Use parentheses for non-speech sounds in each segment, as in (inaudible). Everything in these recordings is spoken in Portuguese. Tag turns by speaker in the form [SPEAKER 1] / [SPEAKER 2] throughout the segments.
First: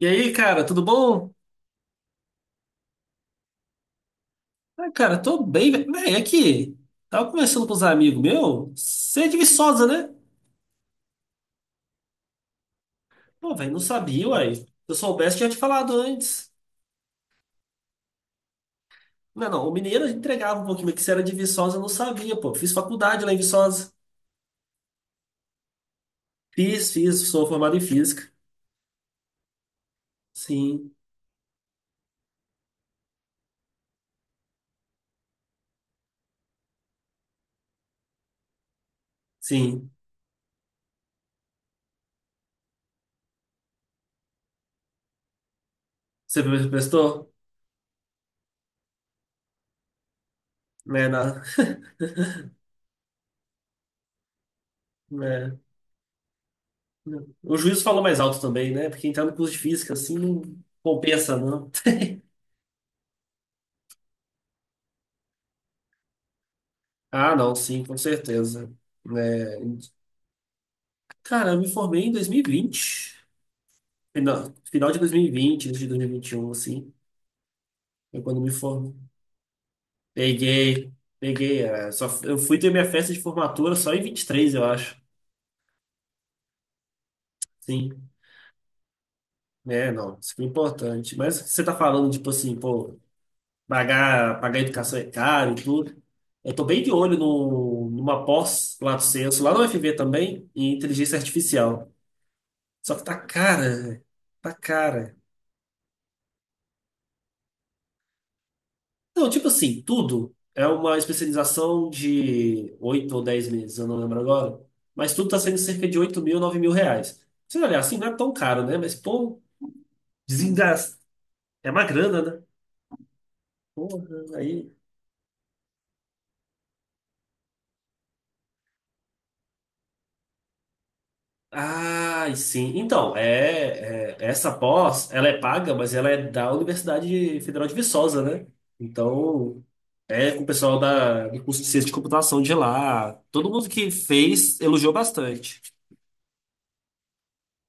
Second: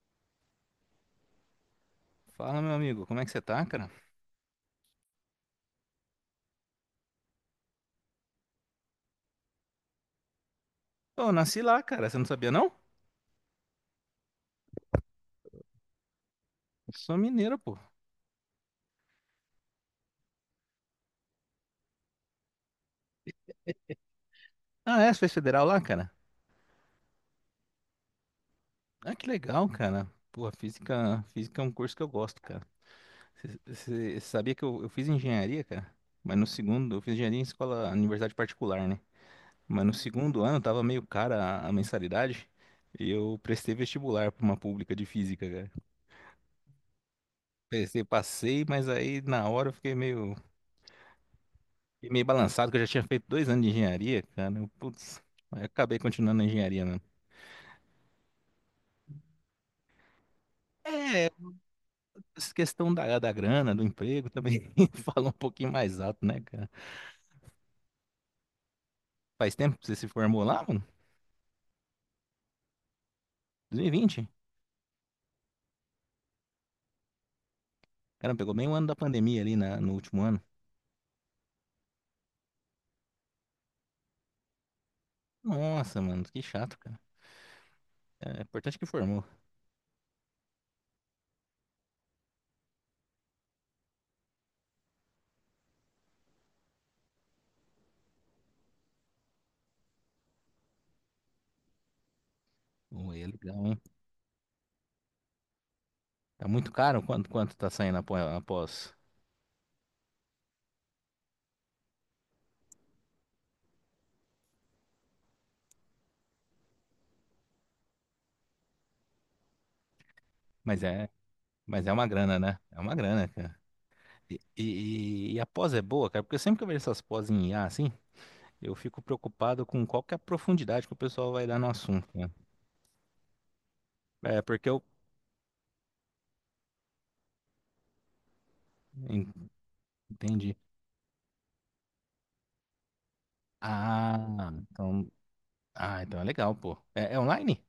[SPEAKER 1] E aí, cara, tudo bom?
[SPEAKER 2] Fala, meu amigo, como é que você tá, cara?
[SPEAKER 1] Ah, cara, tô bem, velho. Véi, aqui, tava conversando com os amigos meu. Você é de Viçosa, né?
[SPEAKER 2] Pô, eu nasci lá, cara, você não sabia, não?
[SPEAKER 1] Pô, velho, não sabia, uai. Se eu soubesse, tinha te falado antes.
[SPEAKER 2] Eu sou mineiro, pô.
[SPEAKER 1] Não, o mineiro entregava um pouquinho, mas que você era de Viçosa, eu não sabia, pô. Fiz faculdade lá em Viçosa.
[SPEAKER 2] Ah, é? Você fez federal lá, cara?
[SPEAKER 1] Fiz, sou formado em física.
[SPEAKER 2] Ah, que legal, cara. Pô,
[SPEAKER 1] Sim,
[SPEAKER 2] física é um curso que eu gosto, cara. Você sabia que eu fiz engenharia, cara? Mas no segundo, eu fiz engenharia em escola, universidade particular, né? Mas
[SPEAKER 1] sim.
[SPEAKER 2] no segundo ano tava meio cara a mensalidade e eu prestei vestibular pra uma pública de física, cara.
[SPEAKER 1] Você prestou?
[SPEAKER 2] Prestei, passei, mas aí na hora eu fiquei meio.
[SPEAKER 1] Né, na...
[SPEAKER 2] Fiquei meio balançado, que eu já tinha feito dois anos de engenharia, cara. Eu,
[SPEAKER 1] (laughs)
[SPEAKER 2] putz,
[SPEAKER 1] né.
[SPEAKER 2] aí acabei continuando na engenharia, né?
[SPEAKER 1] O juiz falou mais alto também, né? Porque entrar no curso de física, assim, não
[SPEAKER 2] É,
[SPEAKER 1] compensa, não.
[SPEAKER 2] essa questão da grana, do emprego também (laughs) fala um pouquinho mais alto, né, cara?
[SPEAKER 1] Ah, não, sim, com certeza.
[SPEAKER 2] Faz
[SPEAKER 1] É.
[SPEAKER 2] tempo que você se formou lá, mano?
[SPEAKER 1] Cara, eu me formei em 2020.
[SPEAKER 2] 2020.
[SPEAKER 1] Final de 2020, início de 2021, assim. Foi
[SPEAKER 2] Cara,
[SPEAKER 1] quando eu me
[SPEAKER 2] pegou bem o ano da
[SPEAKER 1] formei.
[SPEAKER 2] pandemia ali na, no último ano.
[SPEAKER 1] Peguei, peguei. É, só, eu fui ter minha festa de formatura só em 23, eu acho.
[SPEAKER 2] Nossa, mano, que chato, cara.
[SPEAKER 1] Sim.
[SPEAKER 2] É, é importante que formou.
[SPEAKER 1] É, não. Isso foi importante. Mas você tá falando, tipo assim, pô, pagar educação é caro e tudo. Eu tô bem de olho no, numa pós, Lato Senso, lá no FV também, em inteligência artificial. Só que
[SPEAKER 2] Pô,
[SPEAKER 1] tá
[SPEAKER 2] é
[SPEAKER 1] cara,
[SPEAKER 2] legal, hein?
[SPEAKER 1] velho. Tá cara.
[SPEAKER 2] Tá muito caro? Quanto tá saindo após, após?
[SPEAKER 1] Não, tipo assim, tudo é uma especialização de 8 ou 10 meses, eu não lembro agora. Mas tudo tá saindo cerca de 8 mil, 9 mil reais. Se você olhar assim, não é tão caro, né? Mas, pô,
[SPEAKER 2] Mas
[SPEAKER 1] desengasta.
[SPEAKER 2] é,
[SPEAKER 1] É uma
[SPEAKER 2] mas é uma
[SPEAKER 1] grana,
[SPEAKER 2] grana,
[SPEAKER 1] né?
[SPEAKER 2] né? É uma grana, cara.
[SPEAKER 1] Porra,
[SPEAKER 2] E,
[SPEAKER 1] aí.
[SPEAKER 2] e, e a pós é boa, cara, porque eu sempre que eu vejo essas pós em IA, assim. Eu fico preocupado com qual que é a profundidade que o pessoal vai dar no assunto, né?
[SPEAKER 1] Ah, sim. Então,
[SPEAKER 2] É,
[SPEAKER 1] essa
[SPEAKER 2] porque eu
[SPEAKER 1] pós, ela é paga, mas ela é da Universidade Federal de Viçosa, né?
[SPEAKER 2] en-
[SPEAKER 1] Então, é com o
[SPEAKER 2] entendi.
[SPEAKER 1] pessoal da, do curso de ciência de computação de lá. Todo mundo que
[SPEAKER 2] Ah,
[SPEAKER 1] fez elogiou
[SPEAKER 2] então,
[SPEAKER 1] bastante.
[SPEAKER 2] ah, então é legal, pô. É, é online?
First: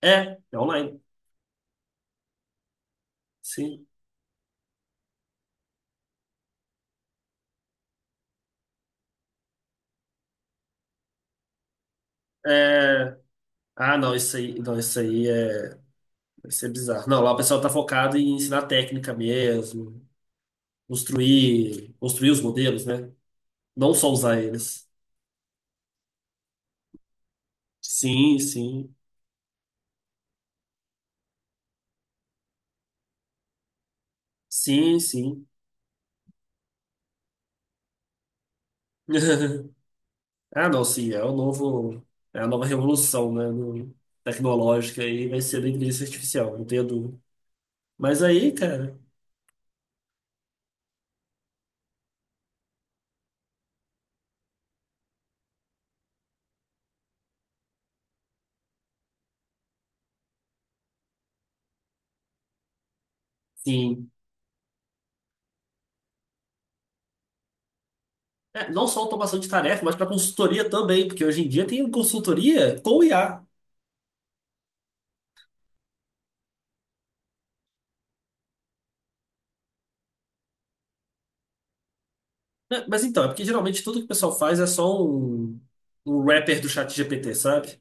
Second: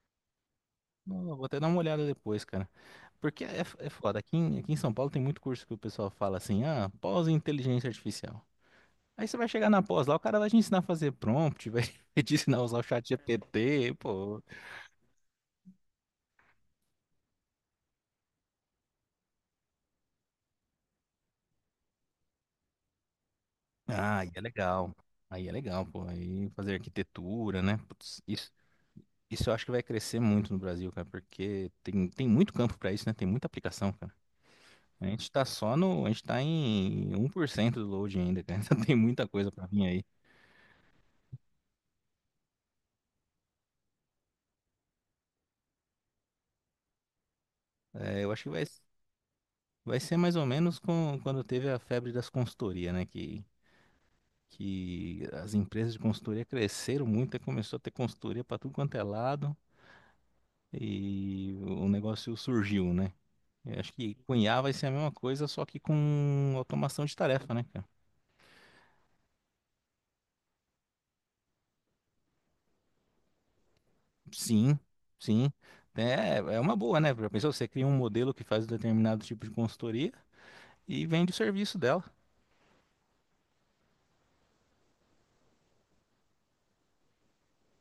[SPEAKER 1] É, é online.
[SPEAKER 2] Não, eu vou até dar uma olhada depois, cara. Porque é,
[SPEAKER 1] Sim.
[SPEAKER 2] é foda. Aqui em São Paulo tem muito curso que o pessoal fala assim: ah, pós em inteligência artificial. Aí você vai chegar na pós lá, o cara vai te ensinar a fazer prompt, vai (laughs) te ensinar a usar o chat
[SPEAKER 1] É,
[SPEAKER 2] GPT,
[SPEAKER 1] ah, não, isso
[SPEAKER 2] pô.
[SPEAKER 1] aí, não, isso é bizarro. Não, lá o pessoal tá focado em ensinar técnica mesmo, construir os modelos, né? Não só
[SPEAKER 2] Ah, aí
[SPEAKER 1] usar
[SPEAKER 2] é
[SPEAKER 1] eles.
[SPEAKER 2] legal. Aí é legal, pô. Aí fazer arquitetura, né? Putz,
[SPEAKER 1] Sim,
[SPEAKER 2] isso.
[SPEAKER 1] sim,
[SPEAKER 2] Isso eu acho que vai crescer muito no Brasil, cara, porque tem muito campo pra isso, né? Tem muita aplicação, cara.
[SPEAKER 1] sim,
[SPEAKER 2] A gente tá
[SPEAKER 1] sim.
[SPEAKER 2] só no. A gente tá em 1% do load ainda, cara. (laughs) Então tem muita coisa pra
[SPEAKER 1] (laughs)
[SPEAKER 2] vir aí.
[SPEAKER 1] Ah, não, sim, é o novo, é a nova revolução, né, no- tecnológica aí vai ser da inteligência artificial, não tenho dúvida. Mas
[SPEAKER 2] É, eu acho que
[SPEAKER 1] aí,
[SPEAKER 2] vai,
[SPEAKER 1] cara,
[SPEAKER 2] vai ser mais ou menos com, quando teve a febre das consultorias, né? Que as empresas de consultoria cresceram muito e começou a ter consultoria pra tudo quanto é lado e o negócio surgiu, né? Eu acho
[SPEAKER 1] sim,
[SPEAKER 2] que com IA vai ser a mesma coisa, só que com automação de tarefa, né, cara?
[SPEAKER 1] é, não só automação de tarefa, mas para consultoria também, porque hoje em dia tem consultoria com IA.
[SPEAKER 2] Sim, sim. É, é uma boa, né? Já pensou? Você cria um modelo que faz um determinado tipo de consultoria e vende o serviço dela.
[SPEAKER 1] Né, mas então, é porque geralmente tudo que o pessoal faz é só um wrapper do chat GPT, sabe?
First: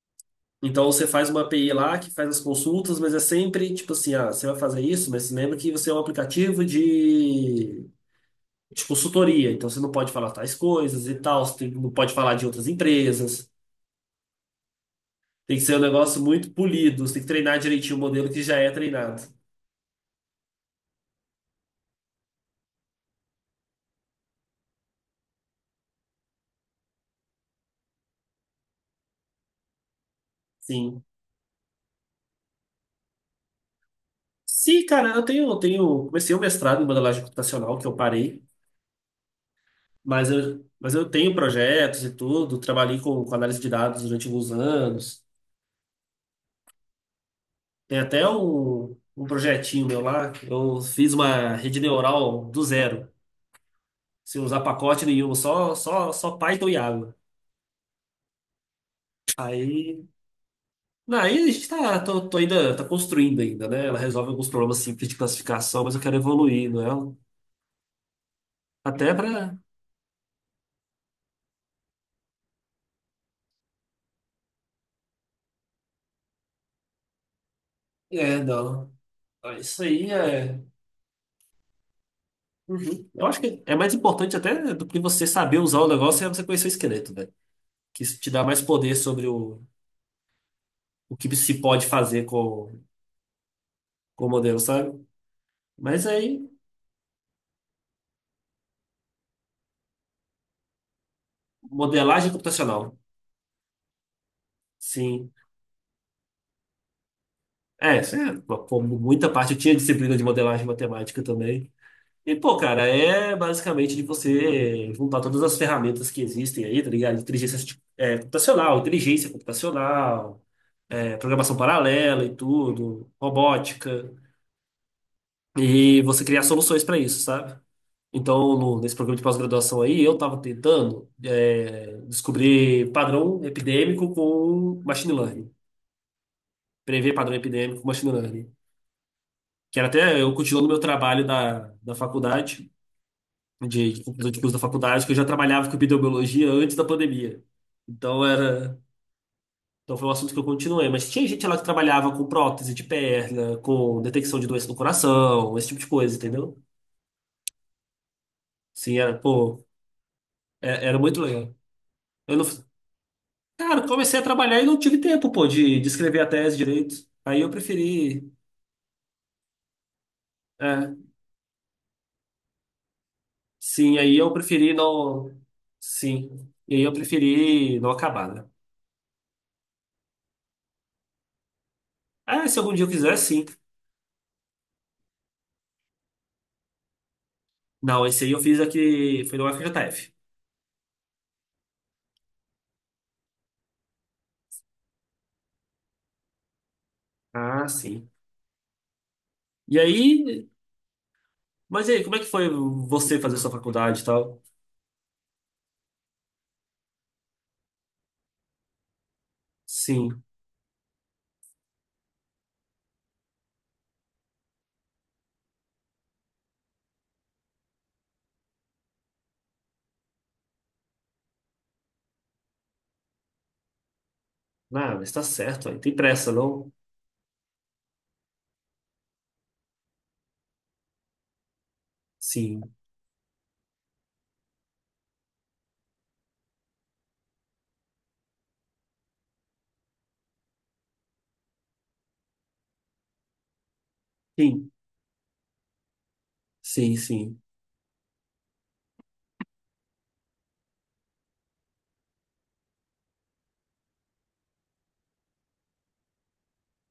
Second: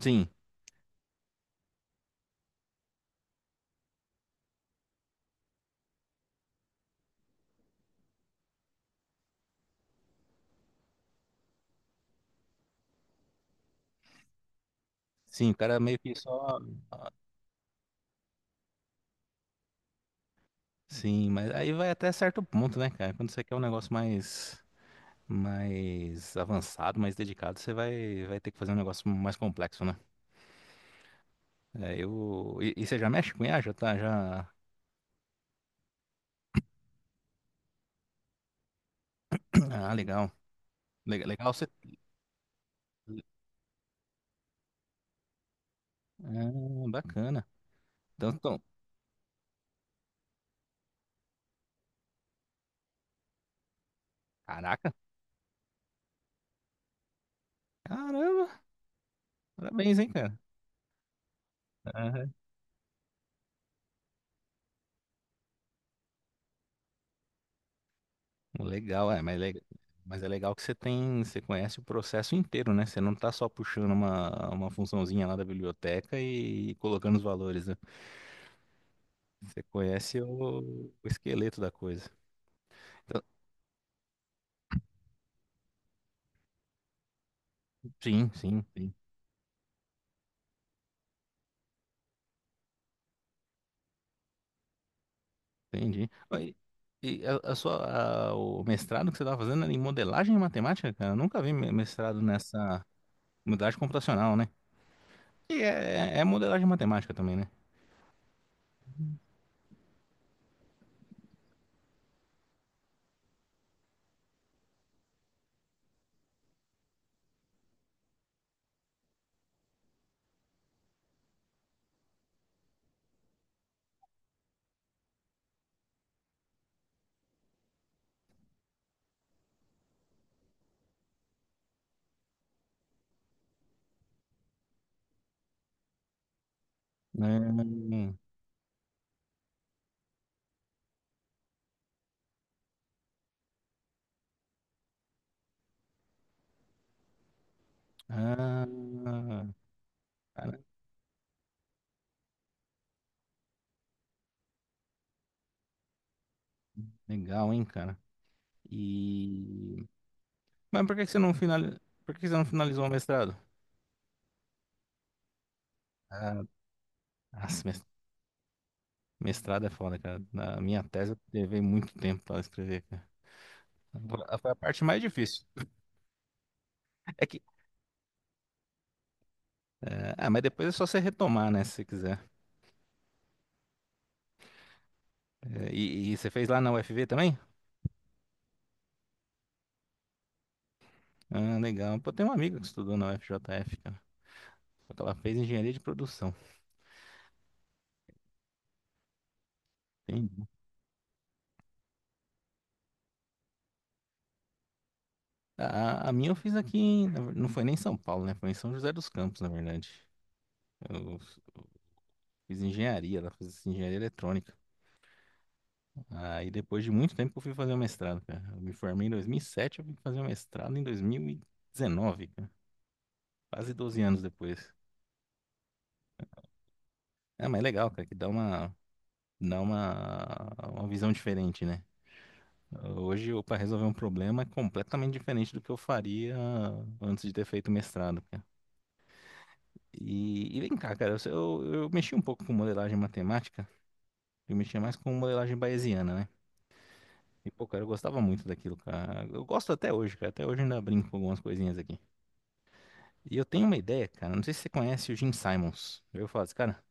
[SPEAKER 2] Sim,
[SPEAKER 1] Então você faz uma API lá que faz as consultas, mas é sempre tipo assim, ah, você vai fazer isso, mas lembra que você é um aplicativo de consultoria, então você não pode falar tais coisas e tal, você tem- não pode falar de outras empresas.
[SPEAKER 2] sim,
[SPEAKER 1] Tem
[SPEAKER 2] o
[SPEAKER 1] que ser um
[SPEAKER 2] cara meio que
[SPEAKER 1] negócio muito
[SPEAKER 2] só.
[SPEAKER 1] polido, você tem que treinar direitinho o modelo que já é treinado.
[SPEAKER 2] Sim, mas aí vai até certo ponto, né, cara? Quando você quer um negócio mais, mais avançado, mais dedicado, você vai, vai ter que fazer um negócio mais complexo, né?
[SPEAKER 1] Sim.
[SPEAKER 2] É, eu... e você já mexe com IA? Já tá, já.
[SPEAKER 1] Sim, cara, eu tenho, comecei o mestrado em modelagem computacional, que eu parei.
[SPEAKER 2] (clears throat) Ah,
[SPEAKER 1] Mas
[SPEAKER 2] legal.
[SPEAKER 1] eu, mas eu tenho
[SPEAKER 2] Legal você.
[SPEAKER 1] projetos e tudo, trabalhei com análise de dados durante alguns anos.
[SPEAKER 2] Ah, bacana.
[SPEAKER 1] Tem até
[SPEAKER 2] Então, então,
[SPEAKER 1] um projetinho meu lá, que eu fiz uma rede neural do zero, sem usar
[SPEAKER 2] caraca,
[SPEAKER 1] pacote nenhum, só Python e água.
[SPEAKER 2] caramba, parabéns,
[SPEAKER 1] Aí,
[SPEAKER 2] hein, cara.
[SPEAKER 1] não, aí a gente tá, tô ainda, tá construindo ainda, né? Ela resolve alguns problemas simples de classificação, mas eu quero evoluir, não é?
[SPEAKER 2] Legal,
[SPEAKER 1] Até
[SPEAKER 2] é, mas,
[SPEAKER 1] pra...
[SPEAKER 2] mas é legal que você tem, você conhece o processo inteiro, né? Você não tá só puxando uma funçãozinha lá da biblioteca e colocando os valores, né?
[SPEAKER 1] É, não.
[SPEAKER 2] Você
[SPEAKER 1] Isso aí
[SPEAKER 2] conhece
[SPEAKER 1] é...
[SPEAKER 2] o esqueleto da coisa.
[SPEAKER 1] Uhum.
[SPEAKER 2] Então,
[SPEAKER 1] Eu acho que é mais importante até do que você saber usar o negócio é você conhecer o esqueleto, velho. Que isso te
[SPEAKER 2] sim,
[SPEAKER 1] dá mais
[SPEAKER 2] sim, sim,
[SPEAKER 1] poder sobre o que se pode fazer com o modelo, sabe? Mas
[SPEAKER 2] entendi. Ó,
[SPEAKER 1] aí,
[SPEAKER 2] e a sua, o mestrado que você estava fazendo era em modelagem e matemática, cara? Eu nunca vi mestrado
[SPEAKER 1] modelagem
[SPEAKER 2] nessa
[SPEAKER 1] computacional,
[SPEAKER 2] modelagem computacional, né?
[SPEAKER 1] sim.
[SPEAKER 2] E é, é modelagem matemática também, né?
[SPEAKER 1] É, isso é, pô, muita parte eu tinha disciplina de modelagem matemática também. E, pô, cara, é basicamente de você juntar todas as ferramentas que existem aí, tá ligado? Inteligência arti- é, computacional, inteligência computacional, é, programação paralela e tudo, robótica. E você criar soluções para isso, sabe? Então, no- nesse programa de pós-graduação aí, eu estava tentando é, descobrir padrão epidêmico com machine learning, prever padrão epidêmico com machine
[SPEAKER 2] Hum,
[SPEAKER 1] learning, que era até eu continuo no meu trabalho da, da faculdade, de conclusão de curso da faculdade, que eu já trabalhava com epidemiologia antes da pandemia. Então, era,
[SPEAKER 2] ah,
[SPEAKER 1] então foi um assunto que eu
[SPEAKER 2] cara,
[SPEAKER 1] continuei, mas tinha gente lá que trabalhava com prótese de perna, com detecção de doença no coração, esse tipo de coisa, entendeu?
[SPEAKER 2] legal, hein, cara?
[SPEAKER 1] Sim, era, pô,
[SPEAKER 2] E... Mas por
[SPEAKER 1] era
[SPEAKER 2] que que você
[SPEAKER 1] muito
[SPEAKER 2] não
[SPEAKER 1] legal.
[SPEAKER 2] finali... por que que você
[SPEAKER 1] Eu não...
[SPEAKER 2] não finalizou o mestrado?
[SPEAKER 1] Cara, comecei a trabalhar e não tive tempo, pô, de escrever a
[SPEAKER 2] Ah,
[SPEAKER 1] tese direito. Aí eu
[SPEAKER 2] nossa,
[SPEAKER 1] preferi.
[SPEAKER 2] mestrado é foda, cara. Na minha
[SPEAKER 1] É,
[SPEAKER 2] tese eu levei muito tempo para escrever, cara.
[SPEAKER 1] sim, aí eu
[SPEAKER 2] Foi a
[SPEAKER 1] preferi
[SPEAKER 2] parte mais
[SPEAKER 1] não.
[SPEAKER 2] difícil.
[SPEAKER 1] Sim. E aí eu
[SPEAKER 2] É que...
[SPEAKER 1] preferi não acabar, né?
[SPEAKER 2] é, ah, mas depois é só você retomar, né, se você quiser.
[SPEAKER 1] Ah, se algum dia eu quiser, sim.
[SPEAKER 2] É, e você fez lá na UFV também?
[SPEAKER 1] Não, esse aí eu fiz aqui. Foi no FJF.
[SPEAKER 2] Ah, legal. Pô, tem uma amiga que estudou na UFJF, cara. Só que ela fez engenharia de produção.
[SPEAKER 1] Ah, sim. E
[SPEAKER 2] Entendi.
[SPEAKER 1] aí. Mas e aí, como é que foi você fazer sua faculdade e tal?
[SPEAKER 2] A, a minha eu fiz aqui, na não foi nem em São Paulo, né? Foi em São José dos Campos, na verdade.
[SPEAKER 1] Sim.
[SPEAKER 2] Eu fiz engenharia, ela fez engenharia eletrônica. Aí depois de muito tempo que eu fui fazer o mestrado, cara. Eu me formei em 2007, eu fui fazer o mestrado em 2019, cara. Quase 12 anos depois.
[SPEAKER 1] Ah, mas tá certo, aí tem pressa, não?
[SPEAKER 2] É, mas é legal, cara, que dá uma visão diferente, né?
[SPEAKER 1] Sim.
[SPEAKER 2] Hoje, eu para resolver um problema é completamente diferente do que eu faria antes de ter feito o mestrado, cara. E vem cá, cara, eu mexi um pouco com modelagem matemática, eu
[SPEAKER 1] Sim,
[SPEAKER 2] mexia mais com modelagem bayesiana, né?
[SPEAKER 1] sim.
[SPEAKER 2] E, pô, cara, eu gostava muito daquilo, cara. Eu gosto até hoje, cara. Até hoje eu ainda brinco com algumas coisinhas aqui. E eu tenho uma ideia, cara. Não sei se você conhece o Jim Simons. Eu falo assim, cara.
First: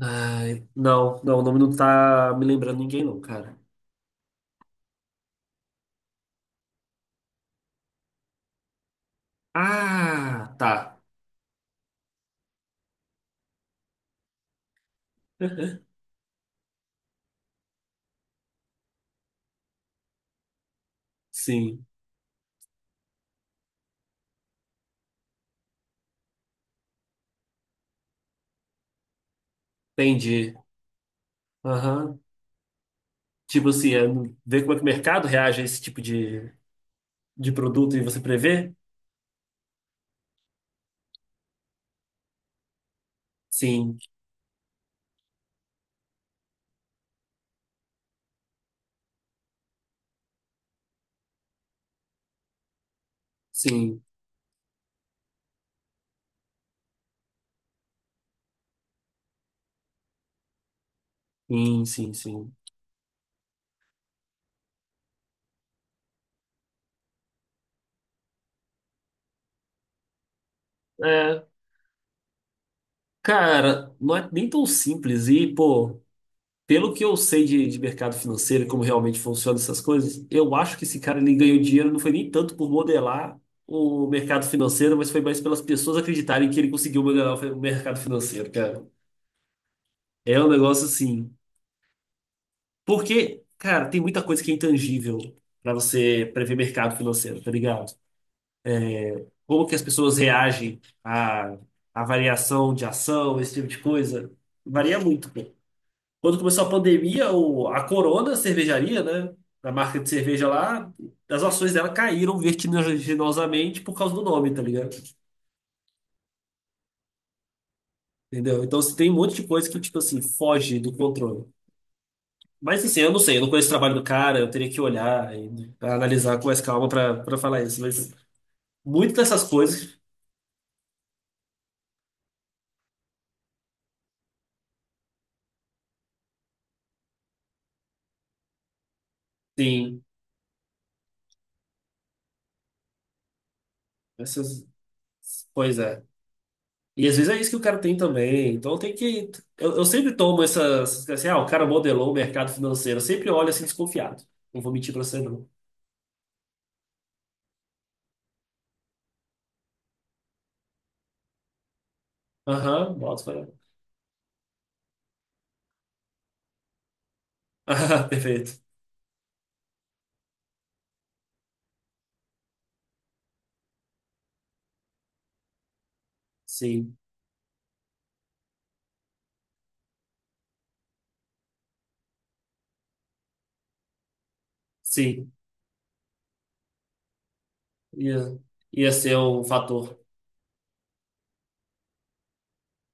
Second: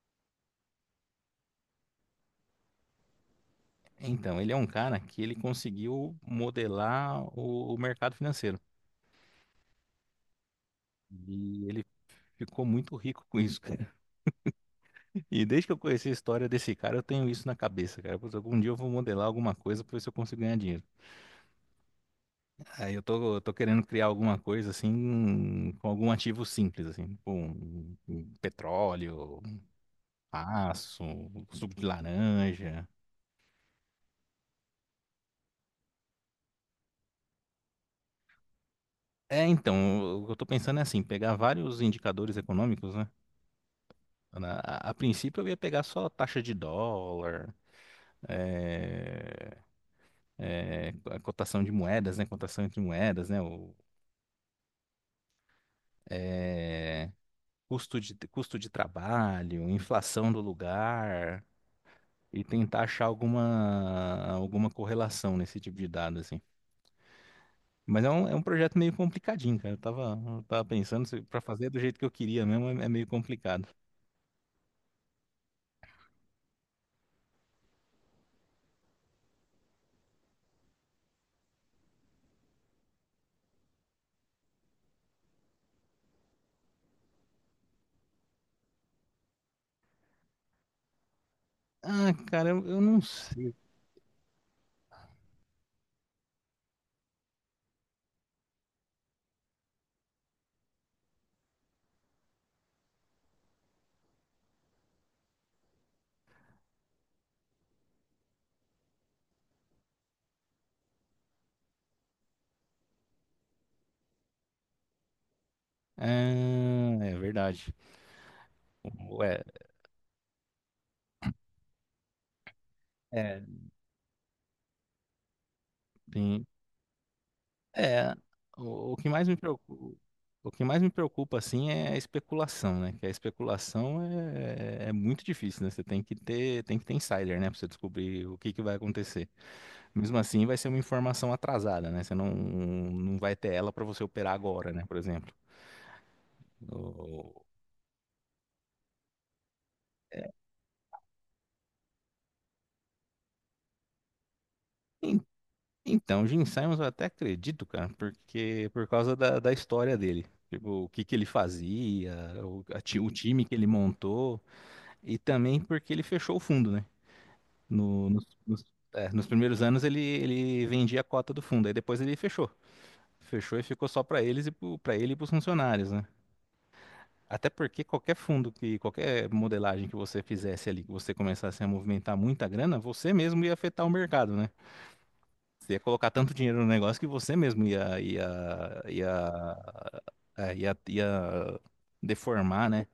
[SPEAKER 1] Ai, não, o nome não tá me lembrando ninguém, não, cara.
[SPEAKER 2] Então, ele é um cara que ele conseguiu modelar o mercado financeiro.
[SPEAKER 1] Ah, tá.
[SPEAKER 2] E ele ficou muito rico com isso, cara. (laughs) E desde que eu
[SPEAKER 1] (laughs)
[SPEAKER 2] conheci a história desse cara, eu tenho isso na cabeça, cara. Putz, algum dia eu vou modelar alguma coisa pra ver se eu consigo ganhar dinheiro.
[SPEAKER 1] Sim,
[SPEAKER 2] Aí eu tô querendo criar alguma coisa assim, com algum ativo simples, assim, tipo um, um petróleo, um
[SPEAKER 1] entendi.
[SPEAKER 2] aço, um suco de
[SPEAKER 1] Aham.
[SPEAKER 2] laranja.
[SPEAKER 1] Tipo assim, é ver como é que o mercado reage a esse tipo de produto e você prever?
[SPEAKER 2] É, então, o que eu tô pensando é assim, pegar vários indicadores econômicos, né?
[SPEAKER 1] Sim,
[SPEAKER 2] A princípio eu ia pegar só taxa de dólar, é, é, a cotação de moedas, né? Cotação entre moedas, né? O,
[SPEAKER 1] sim,
[SPEAKER 2] é, custo de trabalho, inflação do lugar,
[SPEAKER 1] sim, sim,
[SPEAKER 2] e
[SPEAKER 1] sim.
[SPEAKER 2] tentar achar alguma, alguma correlação nesse tipo de dado, assim. Mas é um projeto meio complicadinho, cara. Eu tava pensando, pra
[SPEAKER 1] É,
[SPEAKER 2] fazer do jeito que eu queria mesmo, é, é meio complicado.
[SPEAKER 1] cara, não é nem tão simples. E, pô, pelo que eu sei de mercado financeiro e como realmente funcionam essas coisas, eu acho que esse cara ele ganhou dinheiro não foi nem tanto por modelar o mercado financeiro, mas foi mais pelas pessoas acreditarem que ele conseguiu modelar o mercado financeiro, cara. É um negócio assim.
[SPEAKER 2] Ah, cara, eu não
[SPEAKER 1] Porque,
[SPEAKER 2] sei.
[SPEAKER 1] cara, tem muita coisa que é intangível para você prever mercado financeiro, tá ligado? Como que as pessoas reagem à, à variação de ação, esse tipo de coisa. Varia muito, pô. Quando começou a pandemia, o, a Corona, a cervejaria, né? A marca de cerveja lá, as ações dela caíram vertiginosamente por causa do nome, tá ligado?
[SPEAKER 2] Ah, é verdade.
[SPEAKER 1] Entendeu? Então, assim, tem um monte
[SPEAKER 2] Ué,
[SPEAKER 1] de coisa que, tipo assim, foge do controle. Mas, assim, eu não sei, eu
[SPEAKER 2] é,
[SPEAKER 1] não conheço o trabalho do cara, eu teria que olhar e analisar com
[SPEAKER 2] bem,
[SPEAKER 1] mais calma pra, pra falar isso. Mas
[SPEAKER 2] é, o que
[SPEAKER 1] muitas
[SPEAKER 2] mais me
[SPEAKER 1] dessas
[SPEAKER 2] preocupa,
[SPEAKER 1] coisas,
[SPEAKER 2] o que mais me preocupa, assim, é a especulação, né? Que a especulação é, é muito difícil, né? Você tem que ter insider, né? Pra você descobrir o que que vai acontecer.
[SPEAKER 1] sim.
[SPEAKER 2] Mesmo assim, vai ser uma informação atrasada, né? Você não, não vai ter ela para você operar
[SPEAKER 1] Essas,
[SPEAKER 2] agora, né? Por exemplo.
[SPEAKER 1] pois é. E às vezes é isso que o cara tem também. Então tem que. Eu sempre tomo essas. Assim, ah, o cara modelou o mercado financeiro. Eu sempre olho assim desconfiado. Não vou mentir pra
[SPEAKER 2] O-
[SPEAKER 1] você, não.
[SPEAKER 2] Então, Gene Simons eu até acredito, cara, porque por causa da, da história dele. Tipo, o que que ele fazia, o,
[SPEAKER 1] Aham,
[SPEAKER 2] o
[SPEAKER 1] bota
[SPEAKER 2] time
[SPEAKER 1] para.
[SPEAKER 2] que ele
[SPEAKER 1] (laughs)
[SPEAKER 2] montou, e também porque ele fechou o fundo, né?
[SPEAKER 1] Ah,
[SPEAKER 2] No- nos,
[SPEAKER 1] perfeito.
[SPEAKER 2] nos- Nos primeiros anos ele, ele vendia a cota do fundo, aí depois ele fechou. Fechou e ficou só para eles e para ele e para os funcionários, né?
[SPEAKER 1] Sim,
[SPEAKER 2] Até porque qualquer fundo que, qualquer modelagem que você fizesse ali, que você começasse a movimentar muita grana, você mesmo ia afetar o mercado, né?
[SPEAKER 1] sim.
[SPEAKER 2] Você ia colocar tanto dinheiro no negócio que você mesmo
[SPEAKER 1] Ia, ia ser um
[SPEAKER 2] ia,
[SPEAKER 1] fator.
[SPEAKER 2] ia deformar, né?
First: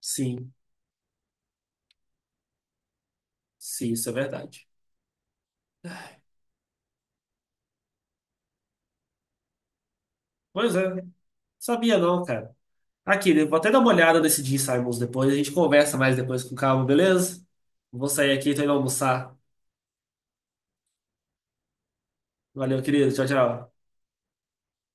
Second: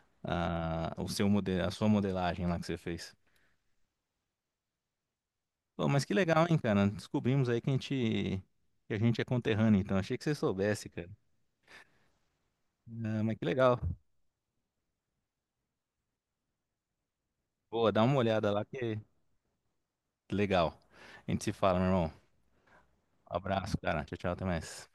[SPEAKER 1] Sim,
[SPEAKER 2] A, o seu modelo, a sua modelagem lá que você fez.
[SPEAKER 1] sim, isso é verdade.
[SPEAKER 2] Pô, mas que legal, hein, cara? Descobrimos aí que a gente é conterrâneo, então achei que você
[SPEAKER 1] Pois é.
[SPEAKER 2] soubesse, cara.
[SPEAKER 1] Sabia não, cara.
[SPEAKER 2] Ah,
[SPEAKER 1] Aqui,
[SPEAKER 2] mas que
[SPEAKER 1] eu vou até
[SPEAKER 2] legal.
[SPEAKER 1] dar uma olhada nesse Jim Simons depois. A gente conversa mais depois com calma, beleza?
[SPEAKER 2] Boa, dá
[SPEAKER 1] Vou
[SPEAKER 2] uma
[SPEAKER 1] sair
[SPEAKER 2] olhada
[SPEAKER 1] aqui, tô
[SPEAKER 2] lá
[SPEAKER 1] indo
[SPEAKER 2] que
[SPEAKER 1] almoçar.
[SPEAKER 2] legal. A gente se fala, meu irmão.
[SPEAKER 1] Valeu, querido. Tchau,
[SPEAKER 2] Abraço,
[SPEAKER 1] tchau.
[SPEAKER 2] cara. Tchau, tchau, até mais.